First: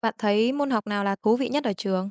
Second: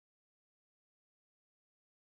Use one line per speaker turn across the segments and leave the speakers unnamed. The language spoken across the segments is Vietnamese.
Bạn thấy môn học nào là thú vị nhất ở trường?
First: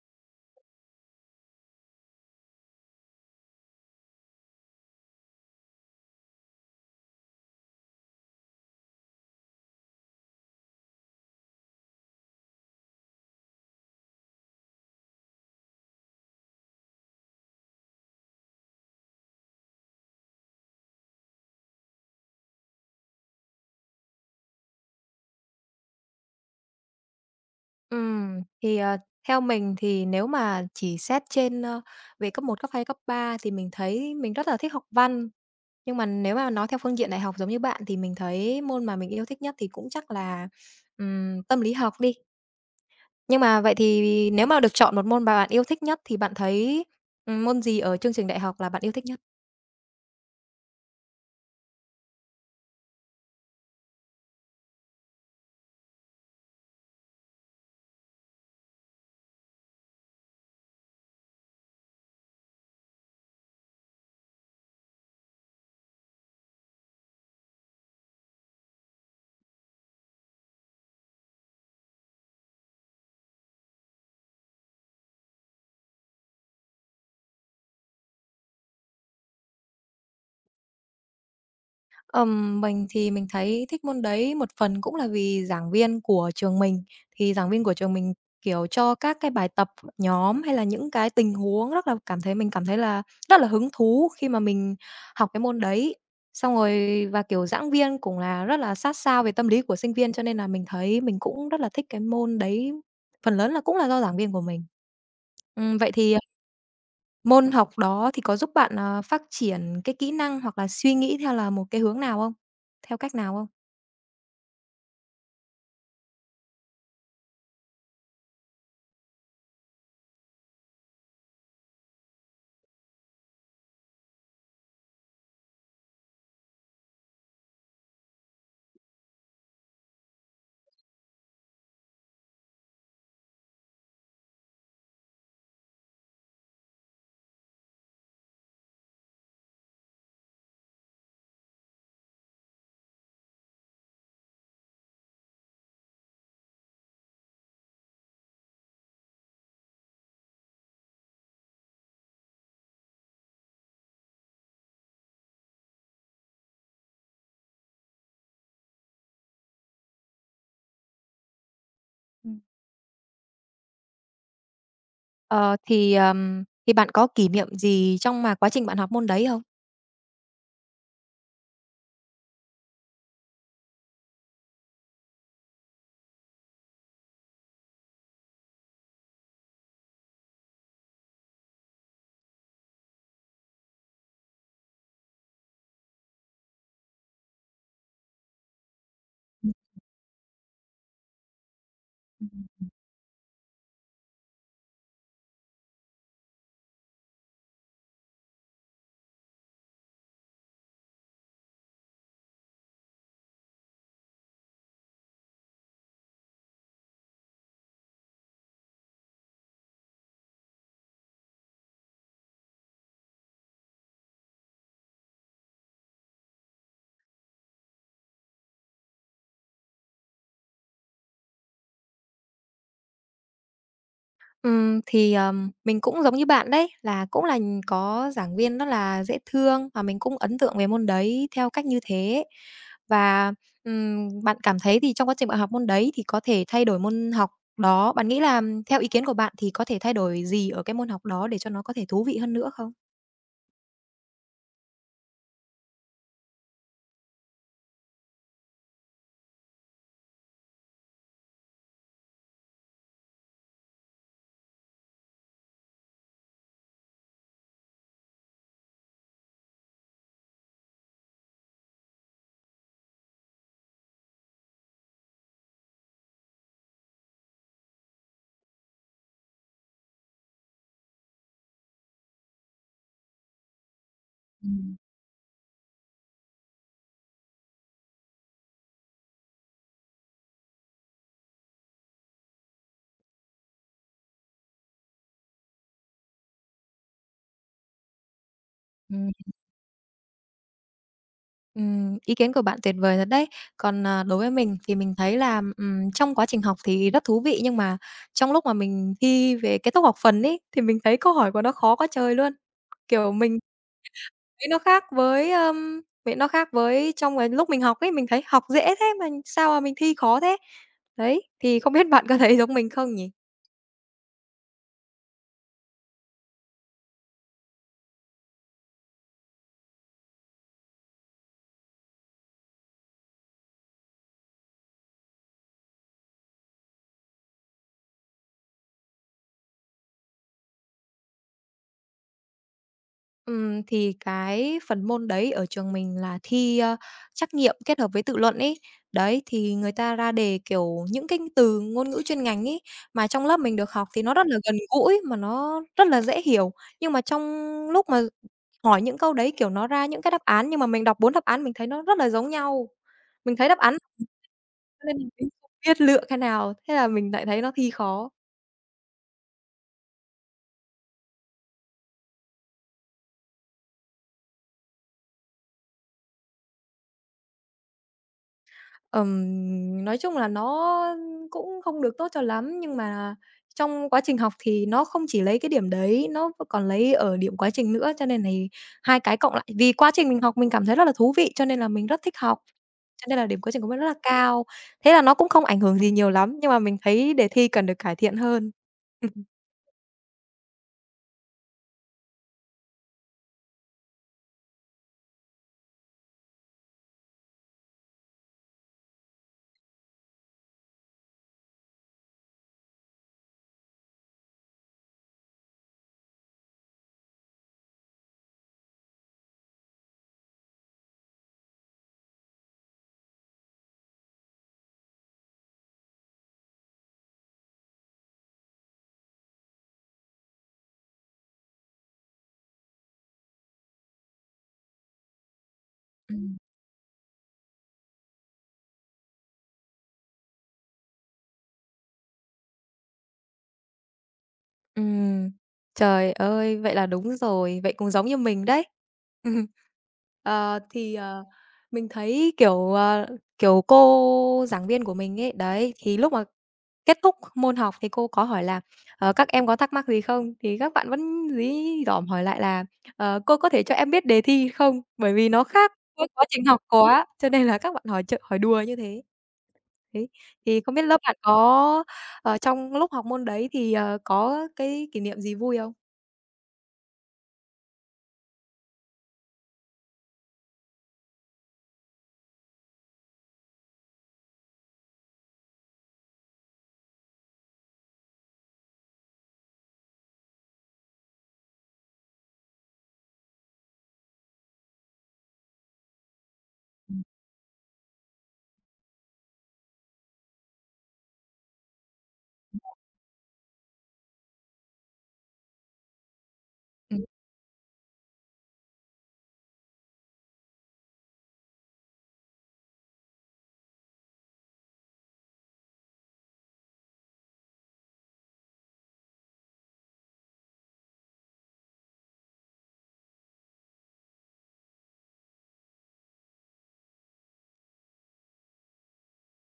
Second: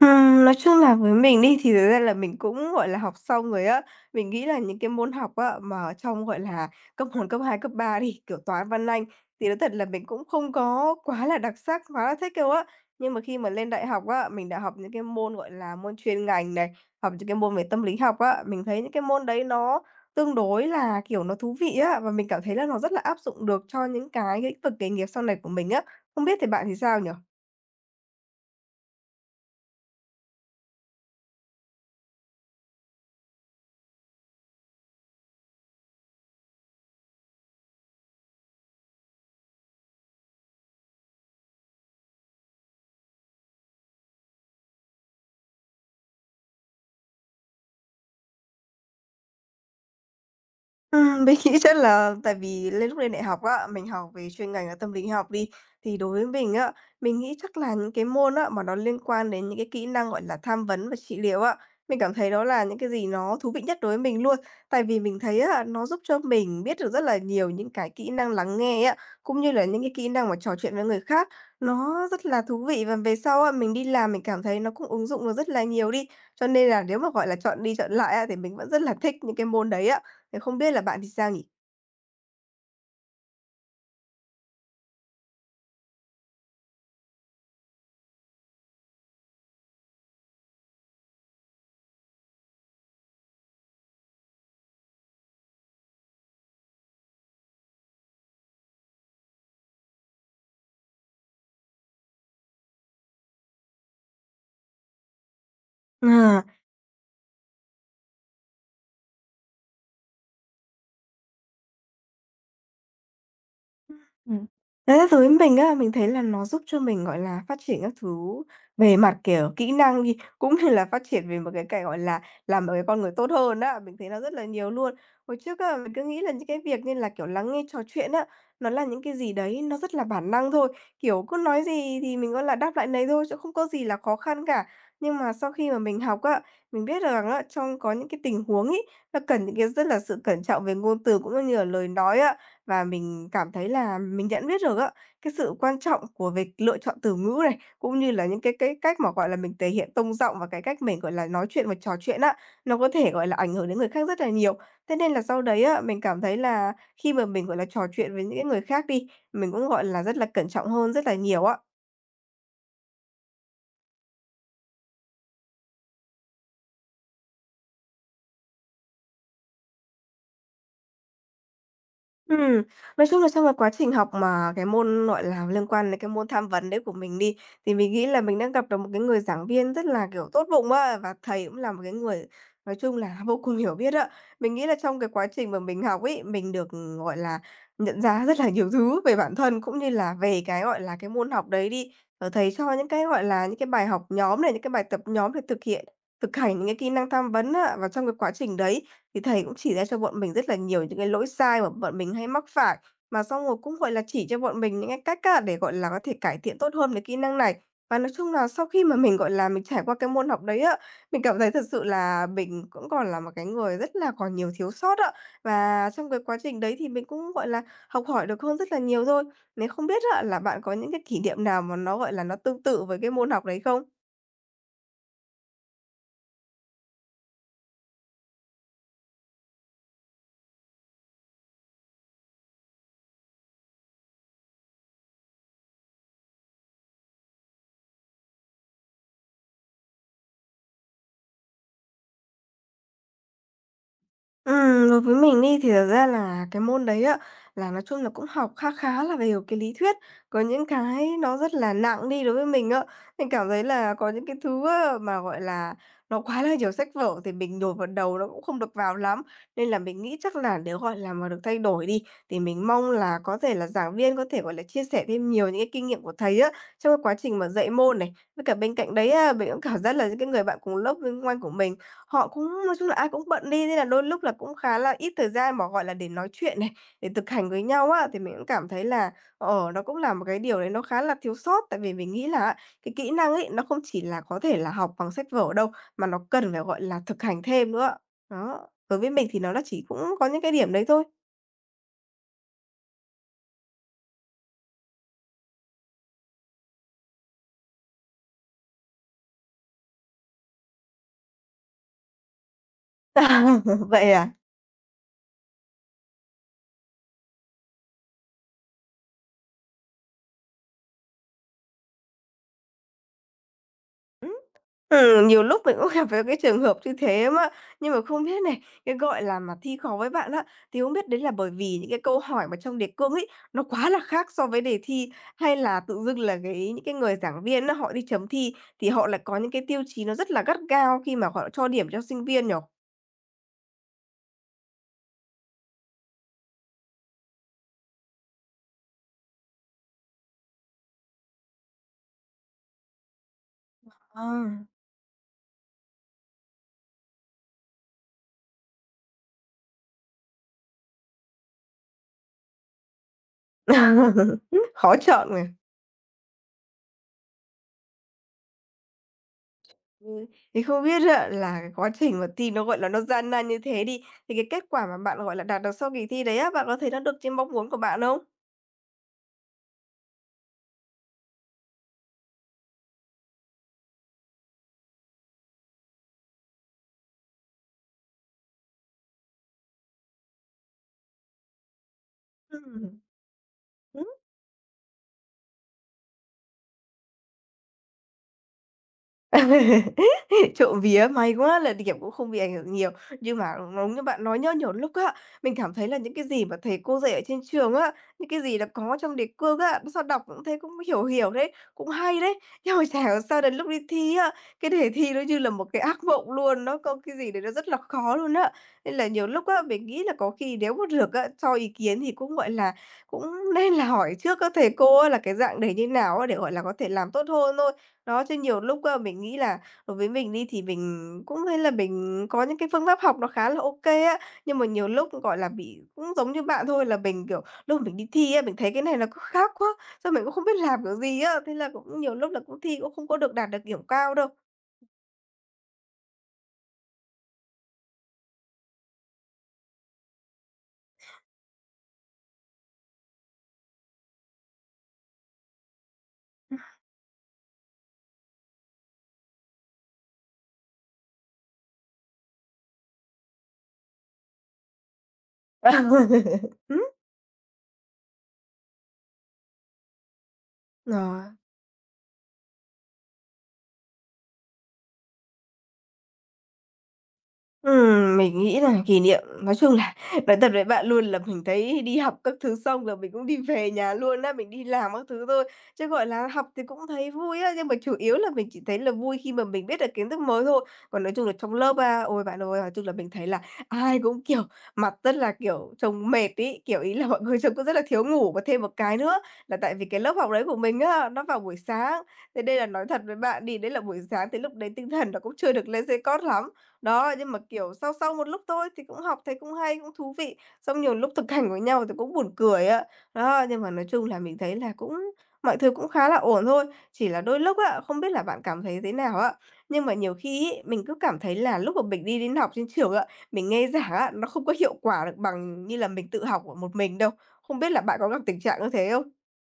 Nói chung là với mình đi thì thực ra là mình cũng, gọi là, học xong rồi á. Mình nghĩ là những cái môn học á, mà ở trong, gọi là, cấp một cấp 2 cấp 3 đi, kiểu, Toán, Văn, Anh, thì nói thật là mình cũng không có quá là đặc sắc, quá là thích đâu á. Nhưng mà khi mà lên đại học á, mình đã học những cái môn, gọi là, môn chuyên ngành này, học những cái môn về tâm lý học á, mình thấy những cái môn đấy nó tương đối là, kiểu, nó thú vị á, và mình cảm thấy là nó rất là áp dụng được cho những cái lĩnh vực nghề nghiệp sau này của mình á. Không biết thì bạn thì sao nhỉ?
Ừm, thì, ờ, theo mình thì nếu mà chỉ xét trên, về cấp một cấp 2 cấp 3 thì mình thấy mình rất là thích học văn. Nhưng mà nếu mà nói theo phương diện đại học giống như bạn thì mình thấy môn mà mình yêu thích nhất thì cũng chắc là, tâm lý học đi. Nhưng mà vậy thì nếu mà được chọn một môn mà bạn yêu thích nhất thì bạn thấy, môn gì ở chương trình đại học là bạn yêu thích nhất?
Mình nghĩ chắc là tại vì lúc lên đại học á, mình học về chuyên ngành là tâm lý học đi, thì đối với mình á, mình nghĩ chắc là những cái môn á, mà nó liên quan đến những cái kỹ năng, gọi là, tham vấn và trị liệu á, mình cảm thấy đó là những cái gì nó thú vị nhất đối với mình luôn. Tại vì mình thấy á, nó giúp cho mình biết được rất là nhiều những cái kỹ năng lắng nghe á, cũng như là những cái kỹ năng mà trò chuyện với người khác, nó rất là thú vị. Và về sau á, mình đi làm mình cảm thấy nó cũng ứng dụng được rất là nhiều đi. Cho nên là nếu mà, gọi là, chọn đi chọn lại á, thì mình vẫn rất là thích những cái môn đấy á. Thế không biết là bạn thì sao nhỉ?
Mình thì mình thấy thích môn đấy một phần cũng là vì giảng viên của trường mình. Thì giảng viên của trường mình, kiểu, cho các cái bài tập nhóm hay là những cái tình huống rất là cảm thấy mình cảm thấy là rất là hứng thú khi mà mình học cái môn đấy. Xong rồi và, kiểu, giảng viên cũng là rất là sát sao về tâm lý của sinh viên, cho nên là mình thấy mình cũng rất là thích cái môn đấy, phần lớn là cũng là do giảng viên của mình. Vậy thì
Ờ.
Môn học đó thì có giúp bạn, phát triển cái kỹ năng hoặc là suy nghĩ theo là một cái hướng nào không? Theo cách nào không?
Ừm. Thế với mình á, mình thấy là nó giúp cho mình, gọi là, phát triển các thứ về mặt, kiểu, kỹ năng đi, cũng như là phát triển về một cái, gọi là, làm một cái con người tốt hơn á, mình thấy nó rất là nhiều luôn. Hồi trước á, mình cứ nghĩ là những cái việc như là, kiểu, lắng nghe, trò chuyện á, nó là những cái gì đấy nó rất là bản năng thôi, kiểu, cứ nói gì thì mình, gọi là, đáp lại nấy thôi chứ không có gì là khó khăn cả. Nhưng mà sau khi mà mình học á, mình biết được rằng á, trong có những cái tình huống ấy, nó cần những cái rất là sự cẩn trọng về ngôn từ cũng như là lời nói á. Và mình cảm thấy là mình nhận biết được á, cái sự quan trọng của việc lựa chọn từ ngữ này, cũng như là những cái cách mà, gọi là, mình thể hiện tông giọng và cái cách mình, gọi là, nói chuyện và trò chuyện á, nó có thể, gọi là, ảnh hưởng đến người khác rất là nhiều. Thế nên là sau đấy á, mình cảm thấy là khi mà mình, gọi là, trò chuyện với những cái người khác đi, mình cũng, gọi là, rất là cẩn trọng hơn rất là nhiều á.
Ừm. Ờ, thì bạn có kỷ niệm gì trong mà quá trình bạn học môn đấy không?
Ừm, nói chung là trong cái quá trình học mà cái môn, gọi là, liên quan đến cái môn tham vấn đấy của mình đi, thì mình nghĩ là mình đang gặp được một cái người giảng viên rất là, kiểu, tốt bụng á, và thầy cũng là một cái người nói chung là vô cùng hiểu biết á. Mình nghĩ là trong cái quá trình mà mình học ấy, mình được, gọi là, nhận ra rất là nhiều thứ về bản thân cũng như là về cái, gọi là, cái môn học đấy đi. Ờ, thầy cho những cái, gọi là, những cái bài học nhóm này, những cái bài tập nhóm để thực hiện thực hành những cái kỹ năng tham vấn á. Và trong cái quá trình đấy thì thầy cũng chỉ ra cho bọn mình rất là nhiều những cái lỗi sai mà bọn mình hay mắc phải, mà xong rồi cũng, gọi là, chỉ cho bọn mình những cái cách á, để, gọi là, có thể cải thiện tốt hơn cái kỹ năng này. Và nói chung là sau khi mà mình, gọi là, mình trải qua cái môn học đấy á, mình cảm thấy thật sự là mình cũng còn là một cái người rất là còn nhiều thiếu sót ạ. Và trong cái quá trình đấy thì mình cũng, gọi là, học hỏi được hơn rất là nhiều thôi. Nếu không biết á là bạn có những cái kỷ niệm nào mà nó, gọi là, nó tương tự với cái môn học đấy không?
Mình cũng giống như bạn đấy, là cũng là có giảng viên rất là dễ thương và mình cũng ấn tượng về môn đấy theo cách như thế. Và, bạn cảm thấy thì trong quá trình bạn học môn đấy thì có thể thay đổi môn học đó bạn nghĩ là theo ý kiến của bạn thì có thể thay đổi gì ở cái môn học đó để cho nó có thể thú vị hơn nữa không?
Đối với mình đi thì thật ra là cái môn đấy á, là nói chung là cũng học khá khá là về cái lý thuyết, có những cái nó rất là nặng đi đối với mình á. Mình cảm thấy là có những cái thứ á mà, gọi là, nó quá là nhiều sách vở thì mình nhồi vào đầu nó cũng không được vào lắm. Nên là mình nghĩ chắc là nếu, gọi là, mà được thay đổi đi, thì mình mong là có thể là giảng viên có thể, gọi là, chia sẻ thêm nhiều những cái kinh nghiệm của thầy á, trong cái quá trình mà dạy môn này. Với cả bên cạnh đấy á, mình cũng cảm giác là những cái người bạn cùng lớp xung quanh của mình. Họ cũng nói chung là ai cũng bận đi nên là đôi lúc là cũng khá là ít thời gian mà, gọi là, để nói chuyện này, để thực hành với nhau á, thì mình cũng cảm thấy là, ờ, nó cũng là một cái điều đấy nó khá là thiếu sót. Tại vì mình nghĩ là á, cái kỹ năng ấy, nó không chỉ là có thể là học bằng sách vở đâu, mà nó cần phải, gọi là, thực hành thêm nữa. Đó, đối với
Ừm,
mình thì nó là chỉ cũng có những cái điểm đấy thôi.
ý kiến của bạn tuyệt vời thật đấy. Còn, à, đối với mình thì mình thấy là, trong quá trình học thì rất thú vị, nhưng mà trong lúc mà mình thi về kết thúc học phần ấy, thì mình thấy câu hỏi của nó khó quá trời luôn. Kiểu, mình
Vậy à?
thấy nó khác với, vậy nó khác với trong cái lúc mình học ấy, mình thấy học dễ thế mà sao mà mình thi khó thế. Đấy, thì không biết bạn có thấy giống mình không nhỉ?
Ừ, nhiều lúc mình cũng gặp phải cái trường hợp như thế á, nhưng mà không biết này, cái, gọi là, mà thi khó với bạn á, thì không biết đấy là bởi vì những cái câu hỏi mà trong đề cương ấy, nó quá là khác so với đề thi, hay là tự dưng là cái những cái người giảng viên á, họ đi chấm thi thì họ lại có những cái tiêu chí nó rất là gắt gao khi mà họ cho điểm cho sinh viên nhỉ?
Thì cái phần môn đấy ở trường mình là thi, trắc nghiệm kết hợp với tự luận ấy. Đấy, thì người ta ra đề, kiểu, những cái từ ngôn ngữ chuyên ngành ấy, mà trong lớp mình được học thì nó
Ờ.
rất là gần gũi, mà nó rất là dễ hiểu. Nhưng mà trong lúc mà hỏi những câu đấy, kiểu, nó ra những cái đáp án nhưng mà mình đọc 4 đáp án mình thấy nó rất là giống nhau. Mình thấy đáp án cho
Khó
nên
chọn
mình
mà.
không biết lựa cái nào, thế là mình lại thấy nó thi khó.
Ừ, thì không biết á, là cái quá trình mà thi nó, gọi là, nó gian nan như thế đi, thì cái kết quả mà bạn, gọi là, đạt được sau kỳ thi đấy á, bạn có thấy nó được trên mong muốn của bạn không?
Nói chung là nó cũng không được tốt cho lắm, nhưng mà trong quá trình học thì nó không chỉ lấy cái điểm đấy, nó còn lấy ở điểm quá trình nữa, cho nên này hai cái cộng lại. Vì quá trình mình học mình cảm thấy rất là thú vị, cho nên là mình rất thích học,
Ừm.
cho nên là điểm quá trình của mình rất là
Ừm.
cao. Thế là nó cũng không ảnh hưởng gì nhiều lắm, nhưng mà mình thấy đề thi cần được cải thiện hơn.
Trộm vía may quá là điểm cũng không bị ảnh hưởng nhiều. Nhưng mà đúng như bạn nói nhá, nhiều lúc á, mình cảm thấy là những cái gì mà thầy cô dạy ở trên trường á, những cái gì là có trong đề cương á, sao đọc cũng thấy cũng hiểu hiểu đấy, cũng hay đấy. Nhưng mà chả hiểu sao đến lúc đi thi á, cái đề thi nó như là một cái ác mộng luôn, nó có cái gì đấy nó rất là khó luôn á. Nên là nhiều lúc á, mình nghĩ là có khi nếu mà được á, cho ý kiến thì cũng, gọi là, cũng nên là hỏi trước các thầy cô á là cái dạng đề như nào á để, gọi là, có thể làm tốt hơn thôi. Đó, chứ nhiều lúc á, mình nghĩ là đối với mình đi thì mình cũng thấy là mình có những cái phương pháp học nó khá là ok á, nhưng mà nhiều lúc, gọi là, bị cũng giống
Ừm.
như bạn thôi là mình, kiểu, lúc mình đi thi á, mình thấy cái này nó cứ khác quá, xong mình cũng không biết làm kiểu gì á, thế là cũng nhiều lúc là cũng thi cũng không có được đạt được điểm cao đâu.
Ừm, trời ơi, vậy là đúng rồi, vậy cũng giống như mình đấy. Ờ, thì, ờ, mình thấy cô giảng viên của mình ấy, đấy, thì lúc mà kết thúc môn học thì cô có hỏi là "Ờ, các em có thắc mắc gì không?" Thì các bạn vẫn dí dỏm hỏi lại là "Ờ, cô có thể cho em biết đề thi không?" Bởi vì nó khác với quá trình học
Ừm,
quá, cho nên là các bạn hỏi đùa như thế. Đấy, thì không biết lớp bạn
ờ.
có, trong lúc học môn đấy thì, có cái kỷ niệm gì vui không?
Mình nghĩ là kỷ niệm nói chung là nói thật với bạn luôn là mình thấy đi học các thứ xong là mình cũng đi về nhà luôn á, mình đi làm các thứ thôi. Chứ, gọi là, học thì cũng thấy vui á, nhưng mà chủ yếu là mình chỉ thấy là vui khi mà mình biết được kiến thức mới thôi. Còn nói chung là trong lớp à, ôi, bạn ơi, nói chung là mình thấy là ai cũng, kiểu, mặt rất là, kiểu, trông mệt ý kiểu, ý là mọi người trông cũng rất là thiếu ngủ. Và thêm một cái nữa là tại vì cái lớp học đấy của mình á, nó vào buổi sáng, thế đây là nói thật với bạn đi, đấy là buổi sáng thì lúc đấy tinh thần nó cũng chưa được lên dây cót lắm. Đó, nhưng mà, kiểu, sau sau một lúc thôi thì cũng học thấy cũng hay, cũng thú vị, xong nhiều lúc thực hành với nhau thì cũng buồn cười á. Đó, nhưng mà nói chung là mình thấy là cũng mọi thứ cũng khá là ổn thôi, chỉ là đôi lúc á, không biết là bạn cảm thấy thế nào á, nhưng mà nhiều khi ấy, mình cứ cảm thấy là lúc mà mình đi đến học trên trường á, mình nghe giảng á, nó không có hiệu quả được bằng như là mình tự học của một mình đâu. Không biết là bạn có gặp tình trạng như thế không?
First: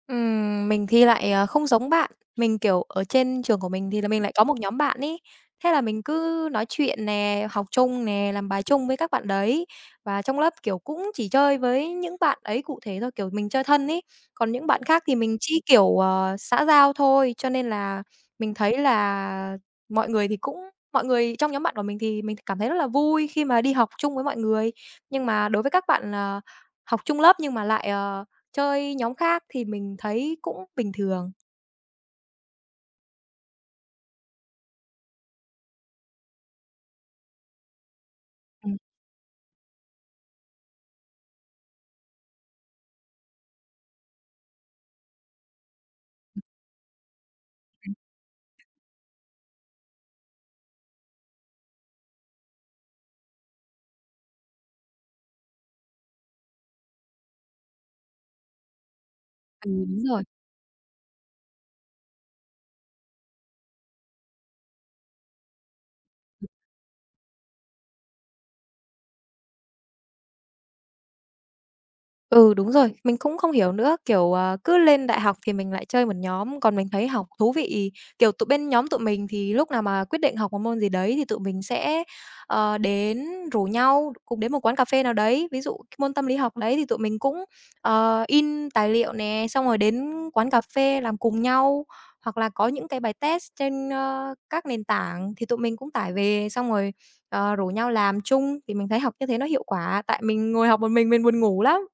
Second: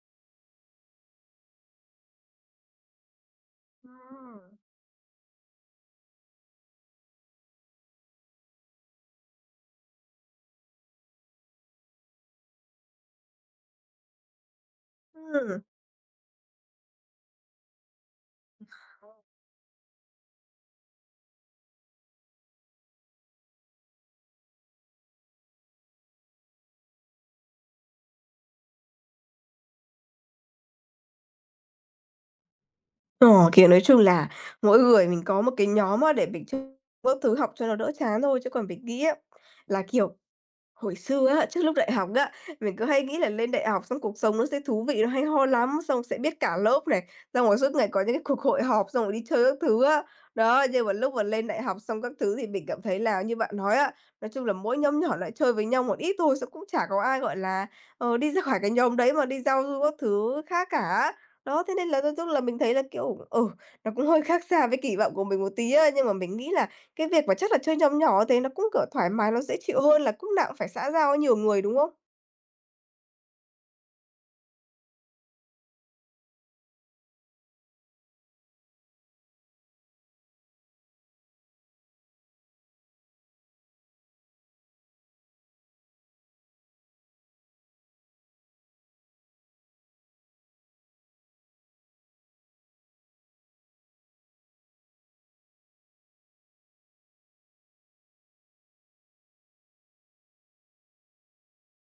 Mình thì lại, không giống bạn. Mình, kiểu, ở trên trường của mình thì là mình lại có
Ừm.
một nhóm bạn ấy, thế là mình cứ nói chuyện nè, học chung nè, làm bài chung với các bạn đấy. Và trong lớp, kiểu, cũng chỉ chơi với những bạn ấy cụ thể thôi, kiểu, mình chơi thân ấy, còn những bạn khác thì mình
Ừm.
chỉ, kiểu, xã giao thôi. Cho nên là mình thấy là mọi người thì cũng mọi người trong nhóm bạn của mình thì mình cảm thấy rất là vui khi mà đi học chung với mọi người. Nhưng mà đối với các bạn, học chung lớp nhưng mà lại, chơi nhóm khác thì mình thấy cũng bình thường.
Ờ, kiểu, nói chung là mỗi người mình có một cái nhóm á để mình chưng các thứ học cho nó đỡ chán thôi, chứ còn
Ừm,
mình nghĩ á là, kiểu, hồi xưa á, trước lúc đại học á, mình cứ hay nghĩ là lên đại học xong cuộc sống nó sẽ thú vị, nó hay ho lắm, xong sẽ biết cả lớp này, xong rồi suốt ngày có những cái cuộc hội họp, xong rồi đi chơi các thứ á. Đó, nhưng mà lúc mà lên đại học xong các thứ thì mình cảm thấy là như bạn nói á, nói chung là mỗi nhóm nhỏ lại chơi với nhau một ít thôi, xong cũng chả có ai, gọi là, ờ, đi ra khỏi cái nhóm đấy mà đi giao
ừ,
du các
đúng rồi.
thứ khác cả. Đó, thế nên là nói chung là mình thấy là, kiểu, ừ, nó cũng hơi khác xa với kỳ vọng của mình một tí á, nhưng mà mình nghĩ là cái việc mà chắc là chơi nhóm nhỏ thế nó cũng, kiểu, thoải mái, nó dễ chịu hơn là lúc nào cũng phải xã giao với nhiều người, đúng không?
Ừ, đúng rồi, mình cũng không hiểu nữa, kiểu, à, cứ lên đại học thì mình lại chơi một nhóm, còn mình thấy học thú vị. Kiểu, tụi bên nhóm tụi mình thì lúc nào mà quyết định học một môn gì đấy thì tụi mình sẽ, ờ, đến rủ nhau cùng đến một quán cà phê nào đấy. Ví dụ cái môn tâm lý học đấy thì tụi mình cũng, in tài liệu nè, xong rồi đến quán cà phê làm cùng nhau, hoặc là có những cái bài test trên, các nền tảng thì tụi mình cũng tải về, xong rồi, rủ nhau làm chung thì mình thấy học như thế nó hiệu quả, tại mình ngồi học một mình buồn ngủ lắm.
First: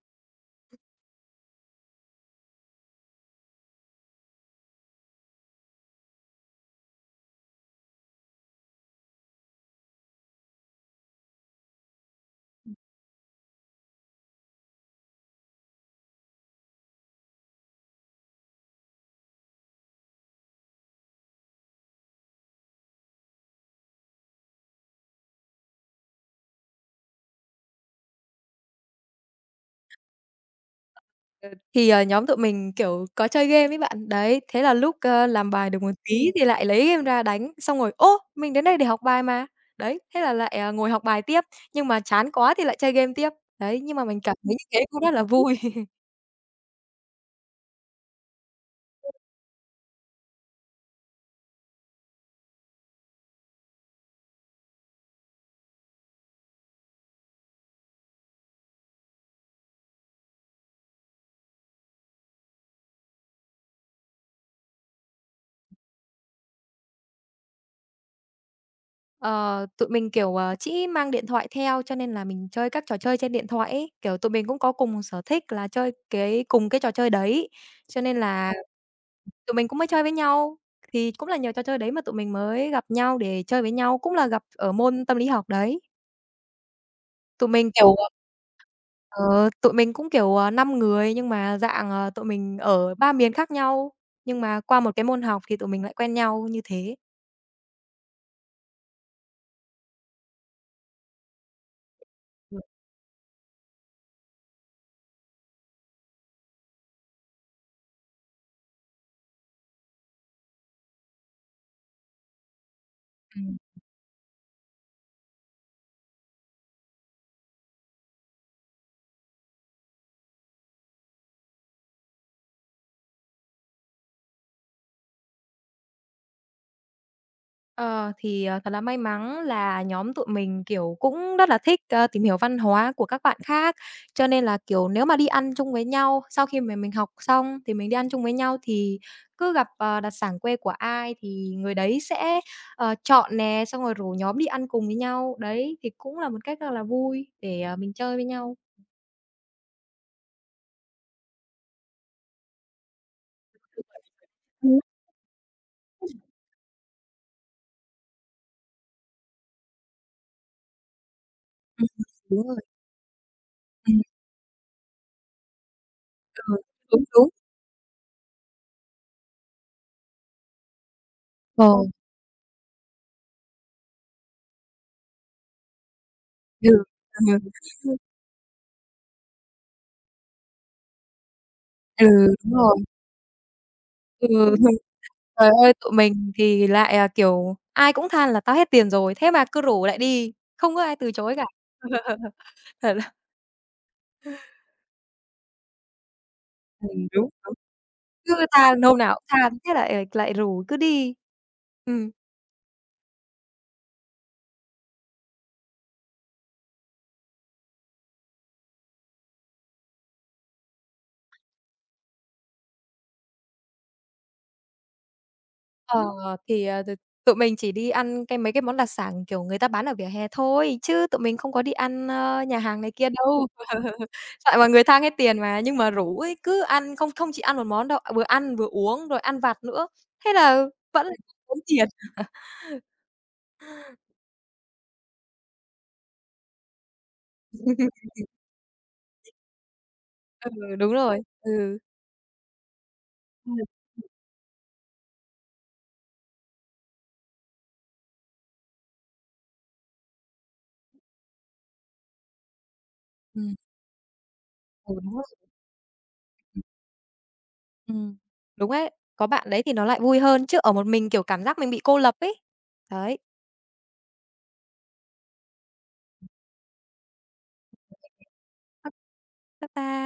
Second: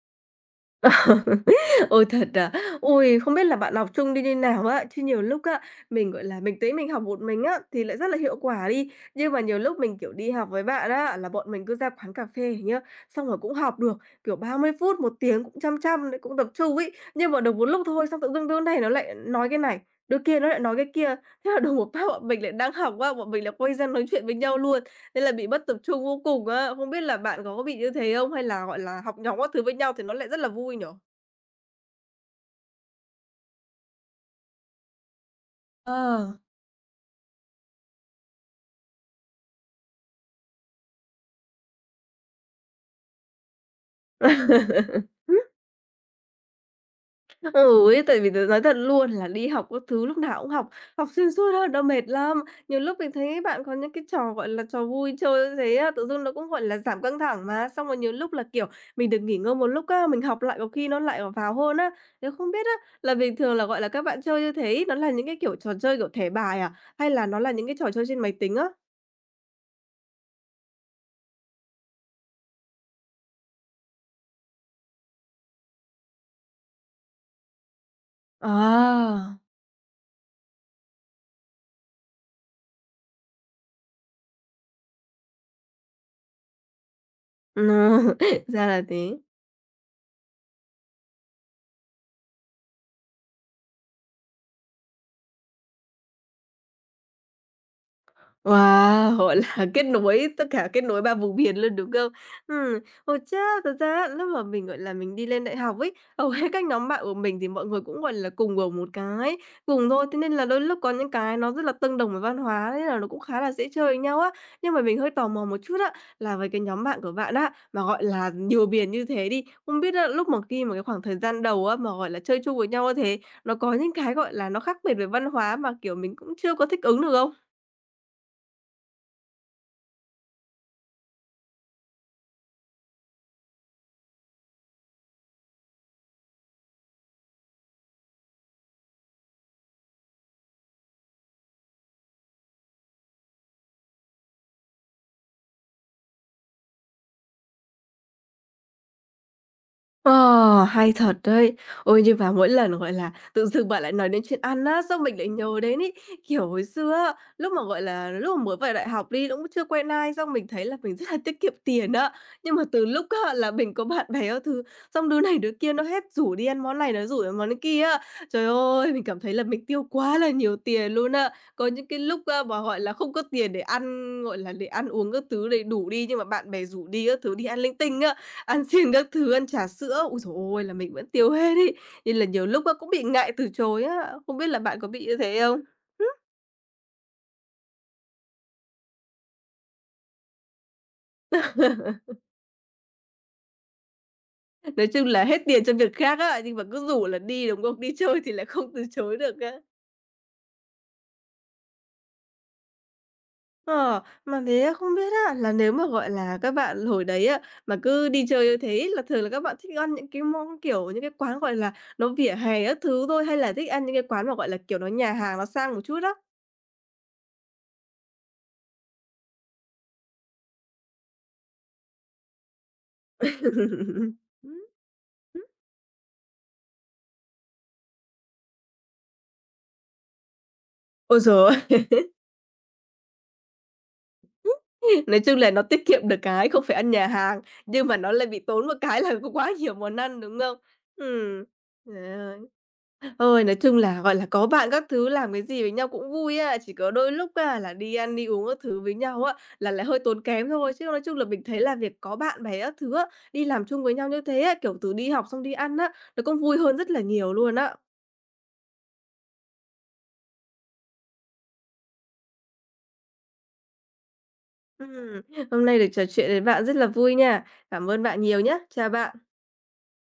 Ôi, thật à? Ôi, không biết là bạn học chung đi như nào á, chứ nhiều lúc á, mình, gọi là, mình thấy mình học một mình á, thì lại rất là hiệu quả đi. Nhưng mà nhiều lúc mình, kiểu, đi học với bạn á, là bọn mình cứ ra quán cà phê nhá, xong rồi cũng học được, kiểu, 30 phút, một tiếng cũng chăm chăm đấy, cũng tập trung ấy. Nhưng mà được một lúc thôi, xong tự dưng đứa này nó lại nói cái này, đứa kia nó lại nói cái kia, thế là đùng một phát bọn mình lại đang học á, bọn mình lại quay ra nói chuyện với nhau luôn, nên là bị mất tập trung vô cùng á. Không biết là bạn có bị như thế không? Hay là, gọi là, học nhóm các thứ với nhau thì nó lại rất là vui nhỉ?
Ờ, nhóm tụi mình, kiểu, có chơi game ấy bạn. Đấy, thế là lúc, làm bài được một
Ờ.
tí thì lại lấy game ra đánh, xong rồi "Ô, mình đến đây để học bài mà." Đấy, thế là lại, à, ngồi học bài tiếp, nhưng mà chán quá thì lại chơi game tiếp. Đấy, nhưng mà mình cảm thấy như thế cũng rất là vui.
Ừ ấy, tại vì tớ nói thật luôn là đi học các thứ lúc nào cũng học, học xuyên suốt thôi đâu mệt lắm. Nhiều lúc mình thấy bạn có những cái trò, gọi là, trò vui chơi như thế á, tự dưng nó cũng, gọi là, giảm căng thẳng mà. Xong rồi nhiều lúc là, kiểu, mình được nghỉ ngơi một lúc á, mình học lại có khi nó lại vào hơn á. Tớ không biết á, là bình thường là, gọi là, các bạn chơi như thế nó là những cái kiểu trò chơi kiểu thẻ bài à? Hay là nó là những cái trò chơi trên máy tính á?
Ờ, tụi mình, kiểu, chỉ mang điện thoại theo cho nên là mình chơi các trò chơi trên điện thoại ấy. Kiểu, tụi mình cũng có cùng sở thích là chơi cùng cái trò chơi đấy, cho nên là
À!
tụi mình cũng mới chơi với nhau. Thì cũng là nhờ trò chơi đấy mà tụi mình mới gặp nhau để chơi với nhau, cũng là gặp ở môn tâm lý học đấy. Tụi
Ờ,
mình, kiểu,
ra là thế.
ờ, tụi mình cũng, kiểu, 5 người nhưng mà dạng, tụi mình ở 3 miền khác nhau, nhưng mà qua một cái môn học thì tụi mình lại quen nhau như thế.
Wow, gọi là kết nối tất cả kết nối 3 vùng miền luôn, đúng không?
Ừm.
Ừ, hồi trước thật ra lúc mà mình, gọi là, mình đi lên đại học ấy, hầu hết các nhóm bạn của mình thì mọi người cũng, gọi là, cùng ở một cái vùng thôi, thế nên là đôi lúc có những cái nó rất là tương đồng về văn hóa, nên là nó cũng khá là dễ chơi với nhau á. Nhưng mà mình hơi tò mò một chút á, là với cái nhóm bạn của bạn á, mà, gọi là, nhiều miền như thế đi, không biết á, lúc mà khi mà cái khoảng thời gian đầu á, mà, gọi là, chơi chung với nhau như thế, nó có những cái, gọi là, nó khác biệt về văn hóa mà, kiểu, mình cũng chưa có thích ứng được không?
Thật là may mắn là nhóm tụi mình, kiểu, cũng rất là thích, tìm hiểu văn hóa của các bạn khác, cho nên là, kiểu, nếu mà đi ăn chung với nhau, sau khi mà mình học xong thì mình đi ăn chung với nhau thì cứ gặp, đặc sản quê của ai thì người đấy sẽ, chọn nè, xong rồi rủ nhóm đi ăn cùng với nhau. Đấy, thì cũng là một cách rất là vui để, mình chơi với nhau.
Ờ, hay thật đấy. Ôi, nhưng mà mỗi lần, gọi là, tự dưng bạn lại nói đến chuyện ăn
Ừm.
á, xong mình lại nhớ đến ấy. Kiểu hồi xưa á, lúc mà, gọi là, lúc mà mới vào đại học đi, cũng chưa quen ai, xong mình thấy là mình rất là tiết kiệm
Ừm,
tiền á.
đúng
Nhưng
rồi.
mà từ lúc á là mình có
Ừm,
bạn bè các thứ, xong đứa này đứa kia nó hết rủ đi
ừ,
ăn món này,
đúng,
nó rủ
đúng.
đến món kia á. Trời ơi, mình cảm thấy là mình tiêu quá là nhiều tiền luôn á.
Ờ,
Có những cái lúc á mà, gọi là, không có tiền để ăn, gọi là, để ăn uống các thứ đầy đủ đi, nhưng mà bạn bè
ừ,
rủ đi các thứ,
ừ,
đi ăn linh tinh á. Ăn xiên các thứ, ăn trà sữa, ôi giời ôi, là mình vẫn tiêu hết ấy,
ừ,
nên là nhiều
đúng
lúc á
rồi.
cũng bị ngại từ chối á, không biết
Ừ.
là bạn có bị như thế
Trời
không?
ơi, tụi mình thì lại, à, kiểu, ai cũng than là "Tao hết tiền rồi", thế mà cứ rủ lại đi, không có ai từ chối cả. Thật là
Nói chung là hết tiền cho việc khác á, nhưng mà cứ rủ là
đúng,
đi,
đúng,
đúng không? Đi chơi thì lại
cứ
không
than,
từ
hôm nào
chối
cũng
được á.
than, thế lại lại rủ cứ đi. Ừm,
Ờ, mà thế á, không biết á, là nếu mà, gọi là, các bạn hồi đấy á, mà cứ đi chơi như thế là thường là các bạn thích ăn những cái món, kiểu, những cái quán, gọi là, nó vỉa hè các thứ thôi, hay là thích ăn những cái quán mà, gọi là, kiểu, nó nhà hàng nó sang một chút
ờ,
á?
thì, ờ, t Tụi mình chỉ đi ăn cái mấy cái món đặc sản, kiểu, người ta bán ở vỉa hè thôi, chứ tụi mình không có đi ăn, nhà hàng này kia đâu. Tại mọi người than hết tiền mà, nhưng mà rủ ấy, cứ ăn, không không chỉ ăn một món đâu, vừa ăn vừa uống rồi ăn vặt nữa, thế là vẫn là
Ôi giời ơi!
tốn tiền.
Nói chung là nó tiết kiệm được cái không phải ăn nhà hàng, nhưng mà nó lại bị tốn một cái là có quá nhiều món ăn, đúng
Ừ,
không?
đúng rồi.
Ừm,
Ừ.
trời ơi. Ôi, nói
Ừm.
chung là, gọi là, có bạn các thứ làm cái gì với nhau cũng vui á, chỉ có đôi lúc á là đi ăn đi uống các thứ với nhau á, là lại hơi tốn kém thôi. Chứ nói chung là mình thấy là việc có bạn bè các thứ á, đi
Ừm,
làm chung với nhau như thế á, kiểu, từ
ừ,
đi
đúng rồi.
học xong đi ăn á, nó cũng vui hơn rất là nhiều luôn á.
Ừm, đúng ấy. Có bạn đấy thì nó lại vui hơn, chứ ở một mình, kiểu, cảm giác mình bị cô lập ấy. Đấy.
Ừm, hôm nay được trò chuyện với bạn rất là vui nha. Cảm ơn bạn nhiều nhá. Chào
Bye,
bạn.
bye bye.